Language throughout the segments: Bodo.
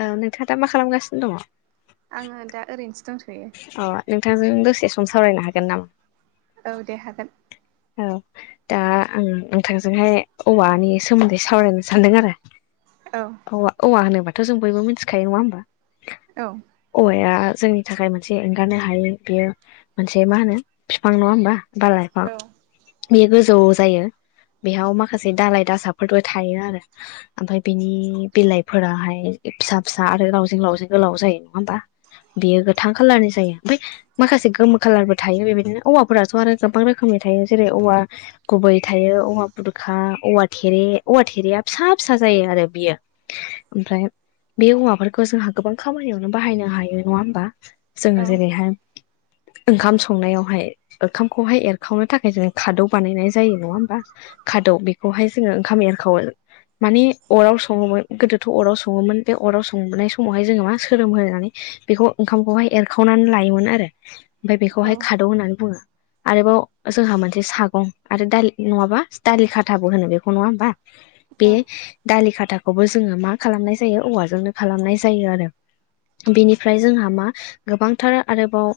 औ नोंथाङा दा मा खालामगासिनो दङ? आङो दा ओरैनोसो दंथ'यो अ नोंथांजों दसे सम सावरायनो हागोन नामा? औ दे हागोन औ दा आं नोंथांजोंहाय औवानि सोमोन्दै सावरायनो सानदों आरो औ औवा औवा होनोबाथ' जों बयबो मिथिखायो नङा होमबा औ औवाया जोंनि थाखाय मोनसे एंगारनो हायै बेयो मोनसे मा होनो बिफां नङा होमबा बा लायफां औ बेयो गोजौ जायो बेहाव माखासे दलााय दासाफोरबो थायो आरो ओमफाय बिनि बिलाइफोराहाय फिसा फिसा आरो लावजें लावजें गोलाव जायो नङा होमबा बेयो गोथां खालारनि जायो ओमफाय माखासे गोमो कालारबो थायो बेबायदिनो औवाफोराथ' आरो गोबां रोखोमनि थायो जेरै औवा गुबै थायो औवा बुरखा औवा थेरे औवा थेरेया फिसा फिसा जायो आरो बियो ओमफ्राय बे हौवाफोरखौ जोंहा गोबां खामानियावनो बाहायनो हायो नङा होमबा जोङो जेरैहाय ओंखाम संनायावहाय ओंखामखौहाय एर खावनो थाखाय जोङो खादौ बानायनाय जायो नङा होमबा खादौ बेखौहाय जोङो ओंखाम एरखावो माने अराव सङोमोन गोदोथ' अराव सङोमोन बे अराव संबोनाय समावहाय जोङो मा सोरोम होनानै बेखौ ओंखामखौहाय एरखावनानै लायोमोन आरो ओमफाय औ बेखौहाय खादौ होननानै बुङो आरोबाव जोंहा मोनसे सागं आरो दालि नङाबा दालि खाथाबो होनो बेखौ नङा होमबा बे औ दालि खाथाखौबो जोङो मा खालामनाय जायो औवाजोंनो खालामनाय जायो आरो बिनिफ्राय जोंहा मा गोबांथार आरोबाव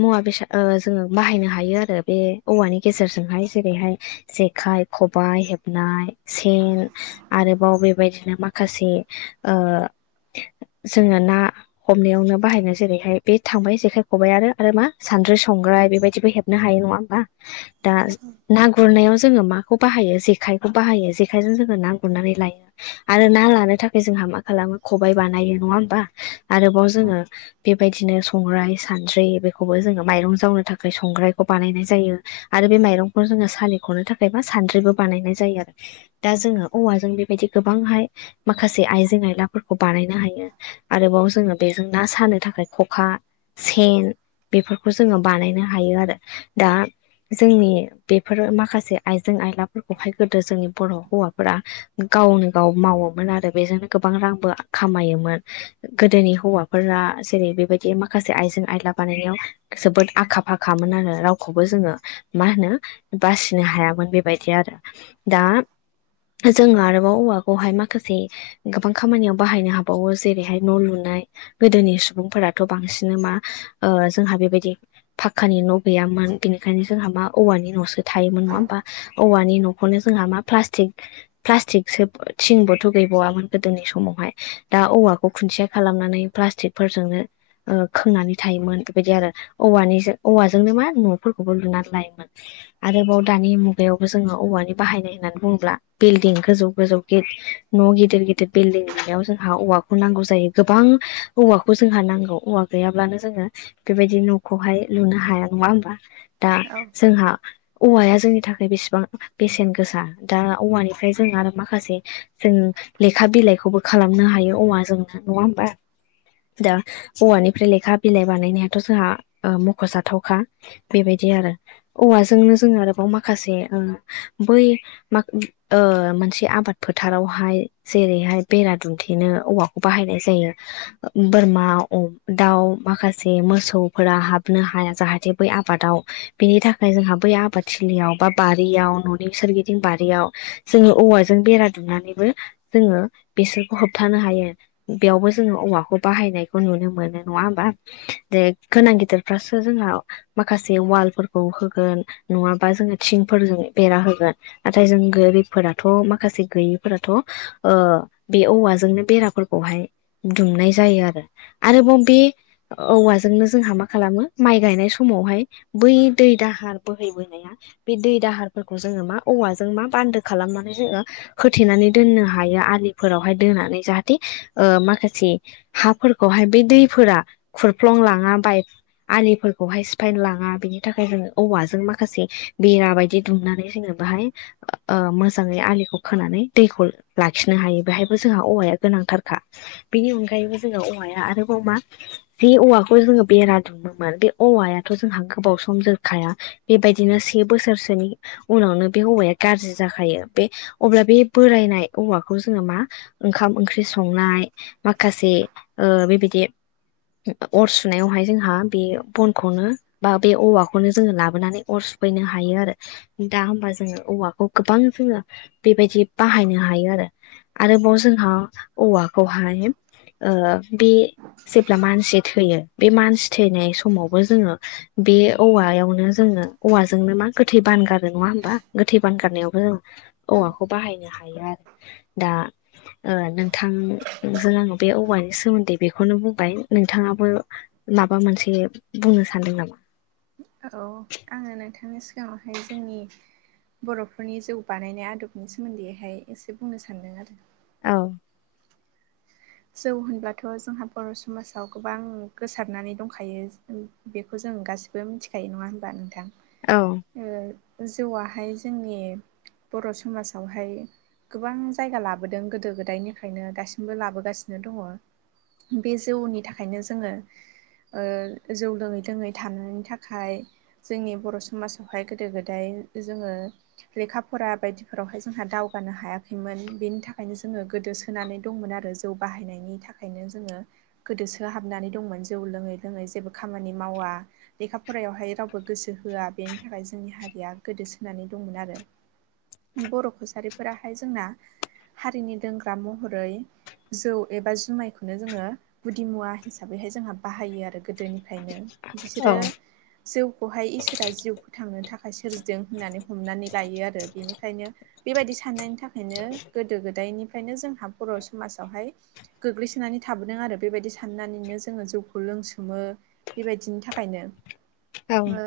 मुवा बेसाद ओ जोङो बाहायनो हायो आरो बे औवानि गेजेरजोंहाय जेरैहाय जेखाइ, खबाइ नाय सेन आरोबाव बेबायदिनो माख खासे ओ जोङो ना हमनायावनो बाहायनाय जेरैहाय बे थांबाय जेखाइ खबाइ आरो मा सान्द्रै संग्राय बेबायदिबो हेबनो हायो नङा होमबा दास ना गुरनायाव जोङो माखौ बाहायो जेखायखौ बाहायो जेखायजों जोङो ना गुरनानै लायो आरो ना लानो थाखाय जोंहा मा खालामो खबाइ बानायो नङा होमबा? आरोबाव जोङो बेबायदि बिदिनो संग्राइ सानद्रि बेखौबो जोङो माइरं जावनो थाखाय संग्रायखौ बानायनाय जायो आरो बे माइरंफोर जोङो सालिख'नो थाखायबा सान्द्रिबो बानायनाय जायो आरो दा जोङो औवाजों बेबायदि गोबांहाय माखासे आइजें आयलाफोरखौ खौ बानायनो हायो आरोबाव जोङो बेजों ना सानो थाखाय खखा सेन बेफोरखौ जोङो बानायनो हायो आरो दा जोंनि बेफोर माखासे आइजें आइलाफोरखौहाय गोदो जोंनि बर' हौवाफोरा गावनो गाव मावोमोन आरो बेजोंनो गोबां रांबो खामायो मोन गोदोनि हौवाफोरा जेरै बेबायदि माखासे आयजें आयला बानायनायाव जोबोद आखा फाखामोन आरो रावखौबो जोङो मा होनो बासिनो हायामोन बेबायदि आरो दा जोङो आरोबाव औवा खौहाय माखासे गोबां खामानियाव बाहायनो हाबावो जेरैहाय न' लुनाय गोदोनि सुबुंफोराथ' बांसिनो मा ओ जोंहा बेबायदि फाक्कानि न' गैयामोन बिनिखायनो जोंहा मा औवानि न'सो थायोमोन नङा होमबा? औवानि न'खौनो जोंहा मा प्लास्टिक प्लास्टिकसो थिंनबोथ' गैबावआमोन गोदोनि समावहाय। दा औवाखौ खुन्थिया खालामनानै प्लास्टिक फोरजोंनो ओ खोंनानै थायोमोन बेबायदि आरो औवानिजो औवाजोंनो मा न' फोरखौबो लुनानै लायोमोन आरोबाव दानि मुगायावबो जोङो औवानि बाहायनाय होननानै बुङोब्ला बिल्डिं गोजौ गोजौ गेट न' गिदिर गिदिर बिल्डिं लुनायाव जोंहा औवाखौ नांगौ जायो गोबां औवाखौ जोंहा नांगौ औवा गैयाब्लानो जोङो बेबायदि न'खौहाय लुनो हाया नङा होमबा? दा औ जोंहा औवाया जोंनि थाखाय बेसेबां बेसेन गोसा दा औवानिफ्राय जों आरो माखासे जों लेखा बिलाइखौबो खालामनो हायो औवा जोंनो नङा होमबा? दा औवानिफ्राय लेखा बिलाइ बानायनायाथ' जोंहा ओ मख'जाथावखा। बेबायदि आरो औवाजोंनो जोङो आरोबाव माखासे ओ बै मा ओ मोनसे आबाद फोथारावहाय जेरैहाय बेरा दुमथेनो औवाखौ बाहायनाय जायो ओ बोरमा दाउ माखासे मोसौफोरा हाबनो हाया जाहाथे बै आब आबादाव बिनि थाखाय जोंहा बै आबाद थिलियाव बा बारियाव न'नि सोरगिदिं बारियाव जोङो औवाजों बेरा दुमनानैबो जोङो बेसोरखौ होबथानो हायो। बेयावबो जोङो औवाखौ बाहायनायखौ नुनो मोनो नङा होमबा? जे गोनां गिदिरफ्रासो जोंहा माखासे वालफोरखौ होगोन नङाबा जोङो थिंफोरजों बेरा होगोन। नाथाय जों गोरिब फोराथ' माखासे गैयिफोराथ' ओ बे औवाजोंनो बेराफोरखौहाय दुमनाय जायो आरो। आरोबाव बे औवाजोंनो जोंहा मा खालामो माइ गायनाय स समावहाय बै दै दाहार बोहैबोनाया बे दै दाहारफोरखौ जोङो मा औवाजों मा बान्दो खालामनानै जोङो होथेनानै दोननो हायो आलिफोरावहाय दोननानै जाहाथे ओ माखासे हाफोरखौहाय बे दैफोरा खुरफ्लं लाङा बाय आलिफोर बहाय सिफाय लाङा बेनि थाखाय जोङो औवाजों माखासे बेरा बायदि दुमनानै जोङो बाहाय ओ मोजाङै आलिखौ खोनानै दैखौ लाखिनो हायो बेहायबो जोंहा औवाया गोनांथारखा। बेनि अनगायैबो जोङो औवाया आरोबाव मा बे औवाखौ जोङो बेरा दुमोमोन बे औवायाथ' जोंहा गोबाव सम जोरखाया बेबायदिनो से बोसोरसोनि उनावनो बे औवाया गाज्रि जाखायो बे अब्ला बे बोरायनाय औवाखौ जोङो मा ओंखाम ओंख्रि संनाय माखासे ओ बेबायदि अर सुनायावहाय जोंहा बे बनखौनो बा बे औवाखौनो जोङो लाबोनानै अर सुफैनो हायो आरो। दा होमबा जोङो औवाखौ गोबां जोङो बेबायदि बाहायनो हायो आरो। आरोबाव जोंहा औवाखौहाय ओ बे जेब्ला मानसि थैयो बे मानसि थैनाय समावबो जोङो बे औवायावनो जोङो औवाजोंनो मा गोथै बानगारो नङा होमबा गोथै बानगारनायावबो औवाखौ बाहायनो हायो आरो। दा ओ नोंथां नोंजों आङो बे औवानि सोमोन्दै बेखौनो बुंबाय नोंथाङाबो माबा मोनसे बुंनो सानदों नामा? औ आङो नोंथांनि सिगाङावहाय जोंनि बर'फोरनि जौ बानायनाय आदबनि सोमोन्दैहाय एसे बुंनो सान्दों आरो। औ। [inaudible] जौ होनब्लाथ' जोंहा बर' समाजाव गोबां गोसारनानै दंखायो बेखौ जों गासिबो मिथिखायो नङा होनबा नोंथां औ ओ जौआ हाय जोंनि बर' समाजावहाय गोबां जायगा लाबोदों गोदो गोदायनिफ्रायायनो गासिबो बो लाबोगासिनो दङ बे जौनि थाखायनो जोङो ओ जौ लोङै लोङै थानायनि थाखाय जोंनि बर' समाजावहाय गोदो गोदाय जोङो लेखा फरा बायदिफोरावहाय जोंहा दावगानो हायाखैमोन बेनि थाखायनो जोङो गोदोसोनानै दंमोन आरो जौ बाहायनायनि थाखायनो जोङो गोदोसो हाबनानै दंमोन जौ लोङै लोङै जेबो खामानि मावा लेखा फरायायावहाय रावबो गोसो होआ बेनि थाखाय जोंनि हारिया गोदोसोनानै दंमोन आरो बर' कसारिफोराहाय जोंना हारिनि दोंग्रा महरै जौ एबा जुमायखौनो जोङो गुदि मुवा हिसाबैहाय जोंहा बाहायो आरो गोदोनिफ्रायनो औ बिसोरो जौखौहाय इसोरा जिउ फोथांनो थाखाय सोरजिदों होननानै हमनानै लायो आरो बेनिखायनो बेबायदि साननायनि थाखायनो गोदो गोदायनिफ्रायनो जोंहा बर' समाजावहाय गोग्लैसोनानै थाबोदों आरो बेबायदि साननानैनो जोङो जौखौ लोंसोमो बेबायदिनि थाखायनो औ ओ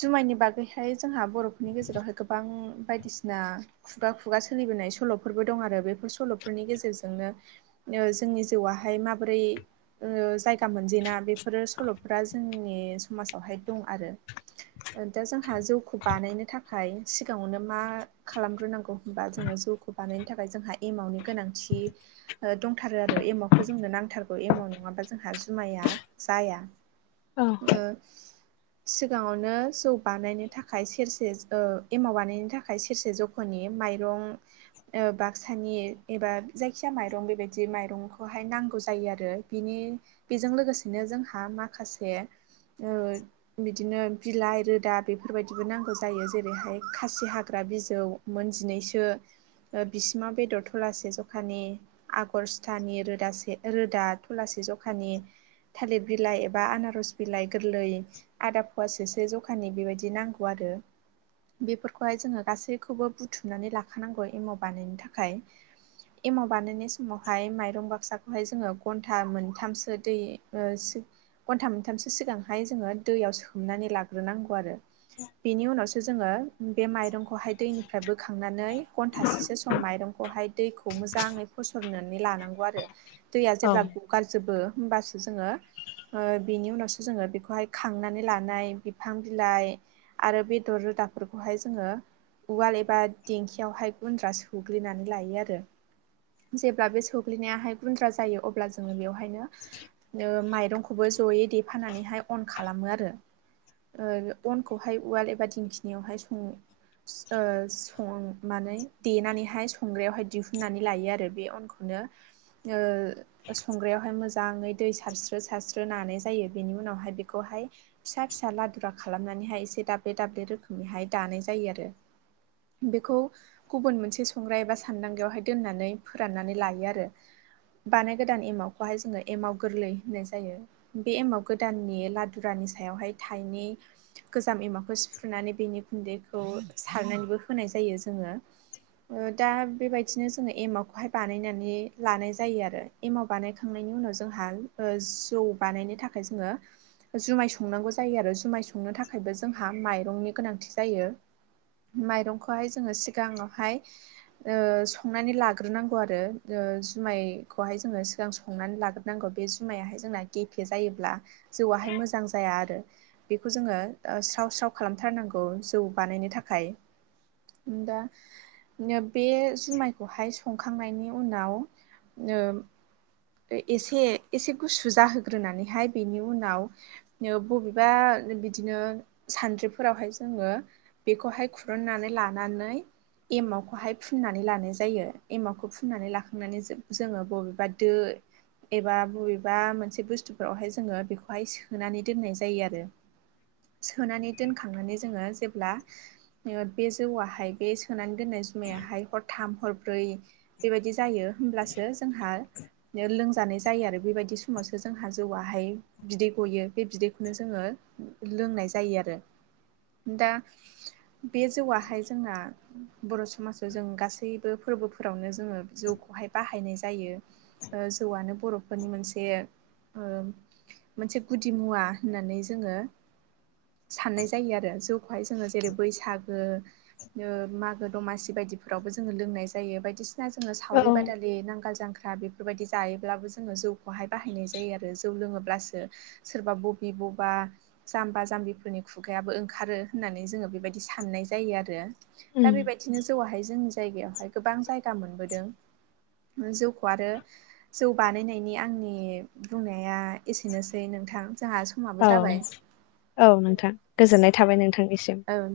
जुमायनि बागैहाय जोंहा बर'फोरनि गेजेरावहाय गोबां बायदिसिना खुगा खुगा सोलिबोनाय सल'फोरबो दं आरो बेफोर सल'फोरनि गेजेरजोंनो ओ जोंनि जिउआाहाय माबोरै ओ जायगा मोनजेना बेफोरो सल'फ जोंनि समाजावहाय दं आरो दा जोंहा जौखौ बानायनो थाखाय सिगाङावनो मा खालामग्रोनांगौ होनबा जोङो जौखौ खौ बानायनो थाखाय जोंहा एमाउनि गोनांथि ओ दंथारो आरो एमावखौ जोंनो नांथारगौ एमाव नङाबा जोंहा जुमाया जाया औ ओ सिगाङावनो जौ बानायनो थाखाय सेरसे ओ एमाव बानायनो थाखाय सेरसे जौ माने मायरं ओ सानि एबा जायखिजाया माइरं बेबायदि माइरंखौहाय नांगौ जायो आरो बिनि बेजों लोगोसेनो जोंहा माखासे बिदिनो बिलाइ रोदा बेफोरबायदिबो नांगौ जायो जेरैहाय खासि हाग्रा बिजौ मोनजिनैसो बिसिमा बेदर थलासे जखानि आगर सिथानि रोदासे रोदा थुलासे जखानि थालिर बिलाइ एबा आनारस बिलाइ गोरलै आदा फवाासोसो जखानि बेबायदि नांगौ आरो बेफोरखौहाय जोङो गासैखौबो बुथुमनानै लाखानांगौ एमाव बानायनो थाखाय एमाव बानायनाय समावहाय माइरं बाक्साखौहाय जोङो घन्टा मोनथामसो दै ओ सि- घन्टा मोनथामसो सिगांहाय जोङो दैयाव सोमनानै लाग्रोनांगौ आरो बेनि उनावसो जोङो बे माइरंखौहाय दैनिफ्राय बोखांनानै घन्टासेसो सम माइरं खैहाय दैखौ मोजै फसनानै लांगौ आरो दैया औ जेबला ग- हगारजोबो होमबासो जोङो बेनि उनावसो जोङो बेखौहाय खांनानै लानाय बिफां बिलाइ आरो बेदर रोदाफोरखौहाय जोङो उवाल एबा दिेंखियावहाय गुन्द्रा सो गुलिनानै लायो आरो जेब्ला बे सौग्लिनायाहाय गुन्द्रा जायो अब्ला जोङो बेवहायनो माइरंखौबो जयै देफानानैहाय अन खालामो आरो अनखौहाय उवाल एबा दिंखिनियावहाय सङो ओ संनानै देनानै बेहाय संग्रायावहाय दिहुननानै लायो आरो बे अनखौनो संग्रायावहाय मोजाङै दै सारस्रो सारस्रो नानाय जायो बेनि उनावहाय बेखौहाय फिसा फिसा लादुरा खालामनानैहाय एसे दाब्ले दाब्ले रोखोमनिहाय दानाय जायो आरो बेखौ गुबुन मोनसे संग्राय एबा सान्दांगयावहाय दोननानै फोराननानै लायो आरो बानाय गोदान एमावखौ बाहाय जोङो एमाव गोरलै होननाय जायो। बे एमाव गोदाननि लादुरानि सायावहाय थायनै गोजाम एमाखौ सिफ्रुनानै बेनि गुन्दैखौ सारनानैबो होनाय जायो जोङो दा बेबायदिनो जोङो एमाव खौहाय बानायनानै लानाय जायो आरो एमाव बानायखांनायनि उनाव जोंहा जौ बानायनो थाखाय जोङो जुमाय संनांगौ जायो आरो जुमाय संनो थाखायबो जोंहा माइरंनि गोनांथि जायो। माइरंखौहाय जोङो सिगाङावहाय [inaudible] संनानै लाग्रोनांगौ आरो जुमायखौहाय जोङो सिगां संनानै लाग्र नांगौ बे जुमायाहाय जोंना गेफे जायोब्ला जौआाहाय मोजां जाया आरो बेखौ जोङो स्राव स्राव खालामथारनांगौ जौ बानायनो थाखाय दा बे जुमायखौहाय संखांनायनि उनाव एसे एसे गुसु जाहोग्रोनानैहाय बेनि उनाव बबेबा बिदिनो सानद्रिफोरावहाय जोङो बेखौहाय खुरुननानै लानानै एमावखौहाय फुननानै लानाय जायो एमावखौ फुननानै लाखांनानै जोङो बबेबा दो एबा बबेबा मोनसे बुस्थुफोरावहाय जोङो बेखौहाय सोनानै दोननाय जायो आरो सोनानै दोनखांनानै जोङो जेब्ला बे जौवाहाय बे सोनानै दोननाय जुमायाहाय हरथाम हरब्रै बेबायदि जायो होमब्लासो जोंहा लोंजानाय जायो आरो बेबायदि समावसो जोंहा जौआहाय बिदै गयो बे बिदैखौनो जोङो लोंनाय जायो आरो दा बे जौआहाय जोंना बर' समाजाव जों गासैबो फोरबोफोरावनो जोङो जौखौहाय बाहायनाय जायो। जौआनो बर'फोरनि मोनसे मोनसे गुदि मुवा होननानै जोङो साननाय जायो आरो जौखौहाय जोङो जेरै बैसागो ओ मागो दमासि बायदिफोरावबो जोङो लोंनाय जायो बायदिसिना जोङो औ सावरि बादालि नांगाल जांख्रा बे बेफोरबायदि जायोब्लाबो जोङो जौखौहाय बाहायनाय जायो आरो जौ लोङोब्लासो सोरबा बबबि बबा जाम्बा जाम्बिफोरनि खुगायाबो ओंखारो होननानै जोङो बेबायदि साननाय जायो आरो उम दा बेबायदिनो जौआवहाय जोंनि जायगायावहाय गोबां जायगा मोनबोदों जौखौ आरो जौ बानायनायनि आंनि बुंनाया एसेनोसै नोंथां जोंहा औ समाबो जाबाय। औ नोंथां गोजोननाय थाबाय नोंथांनिसिम। औ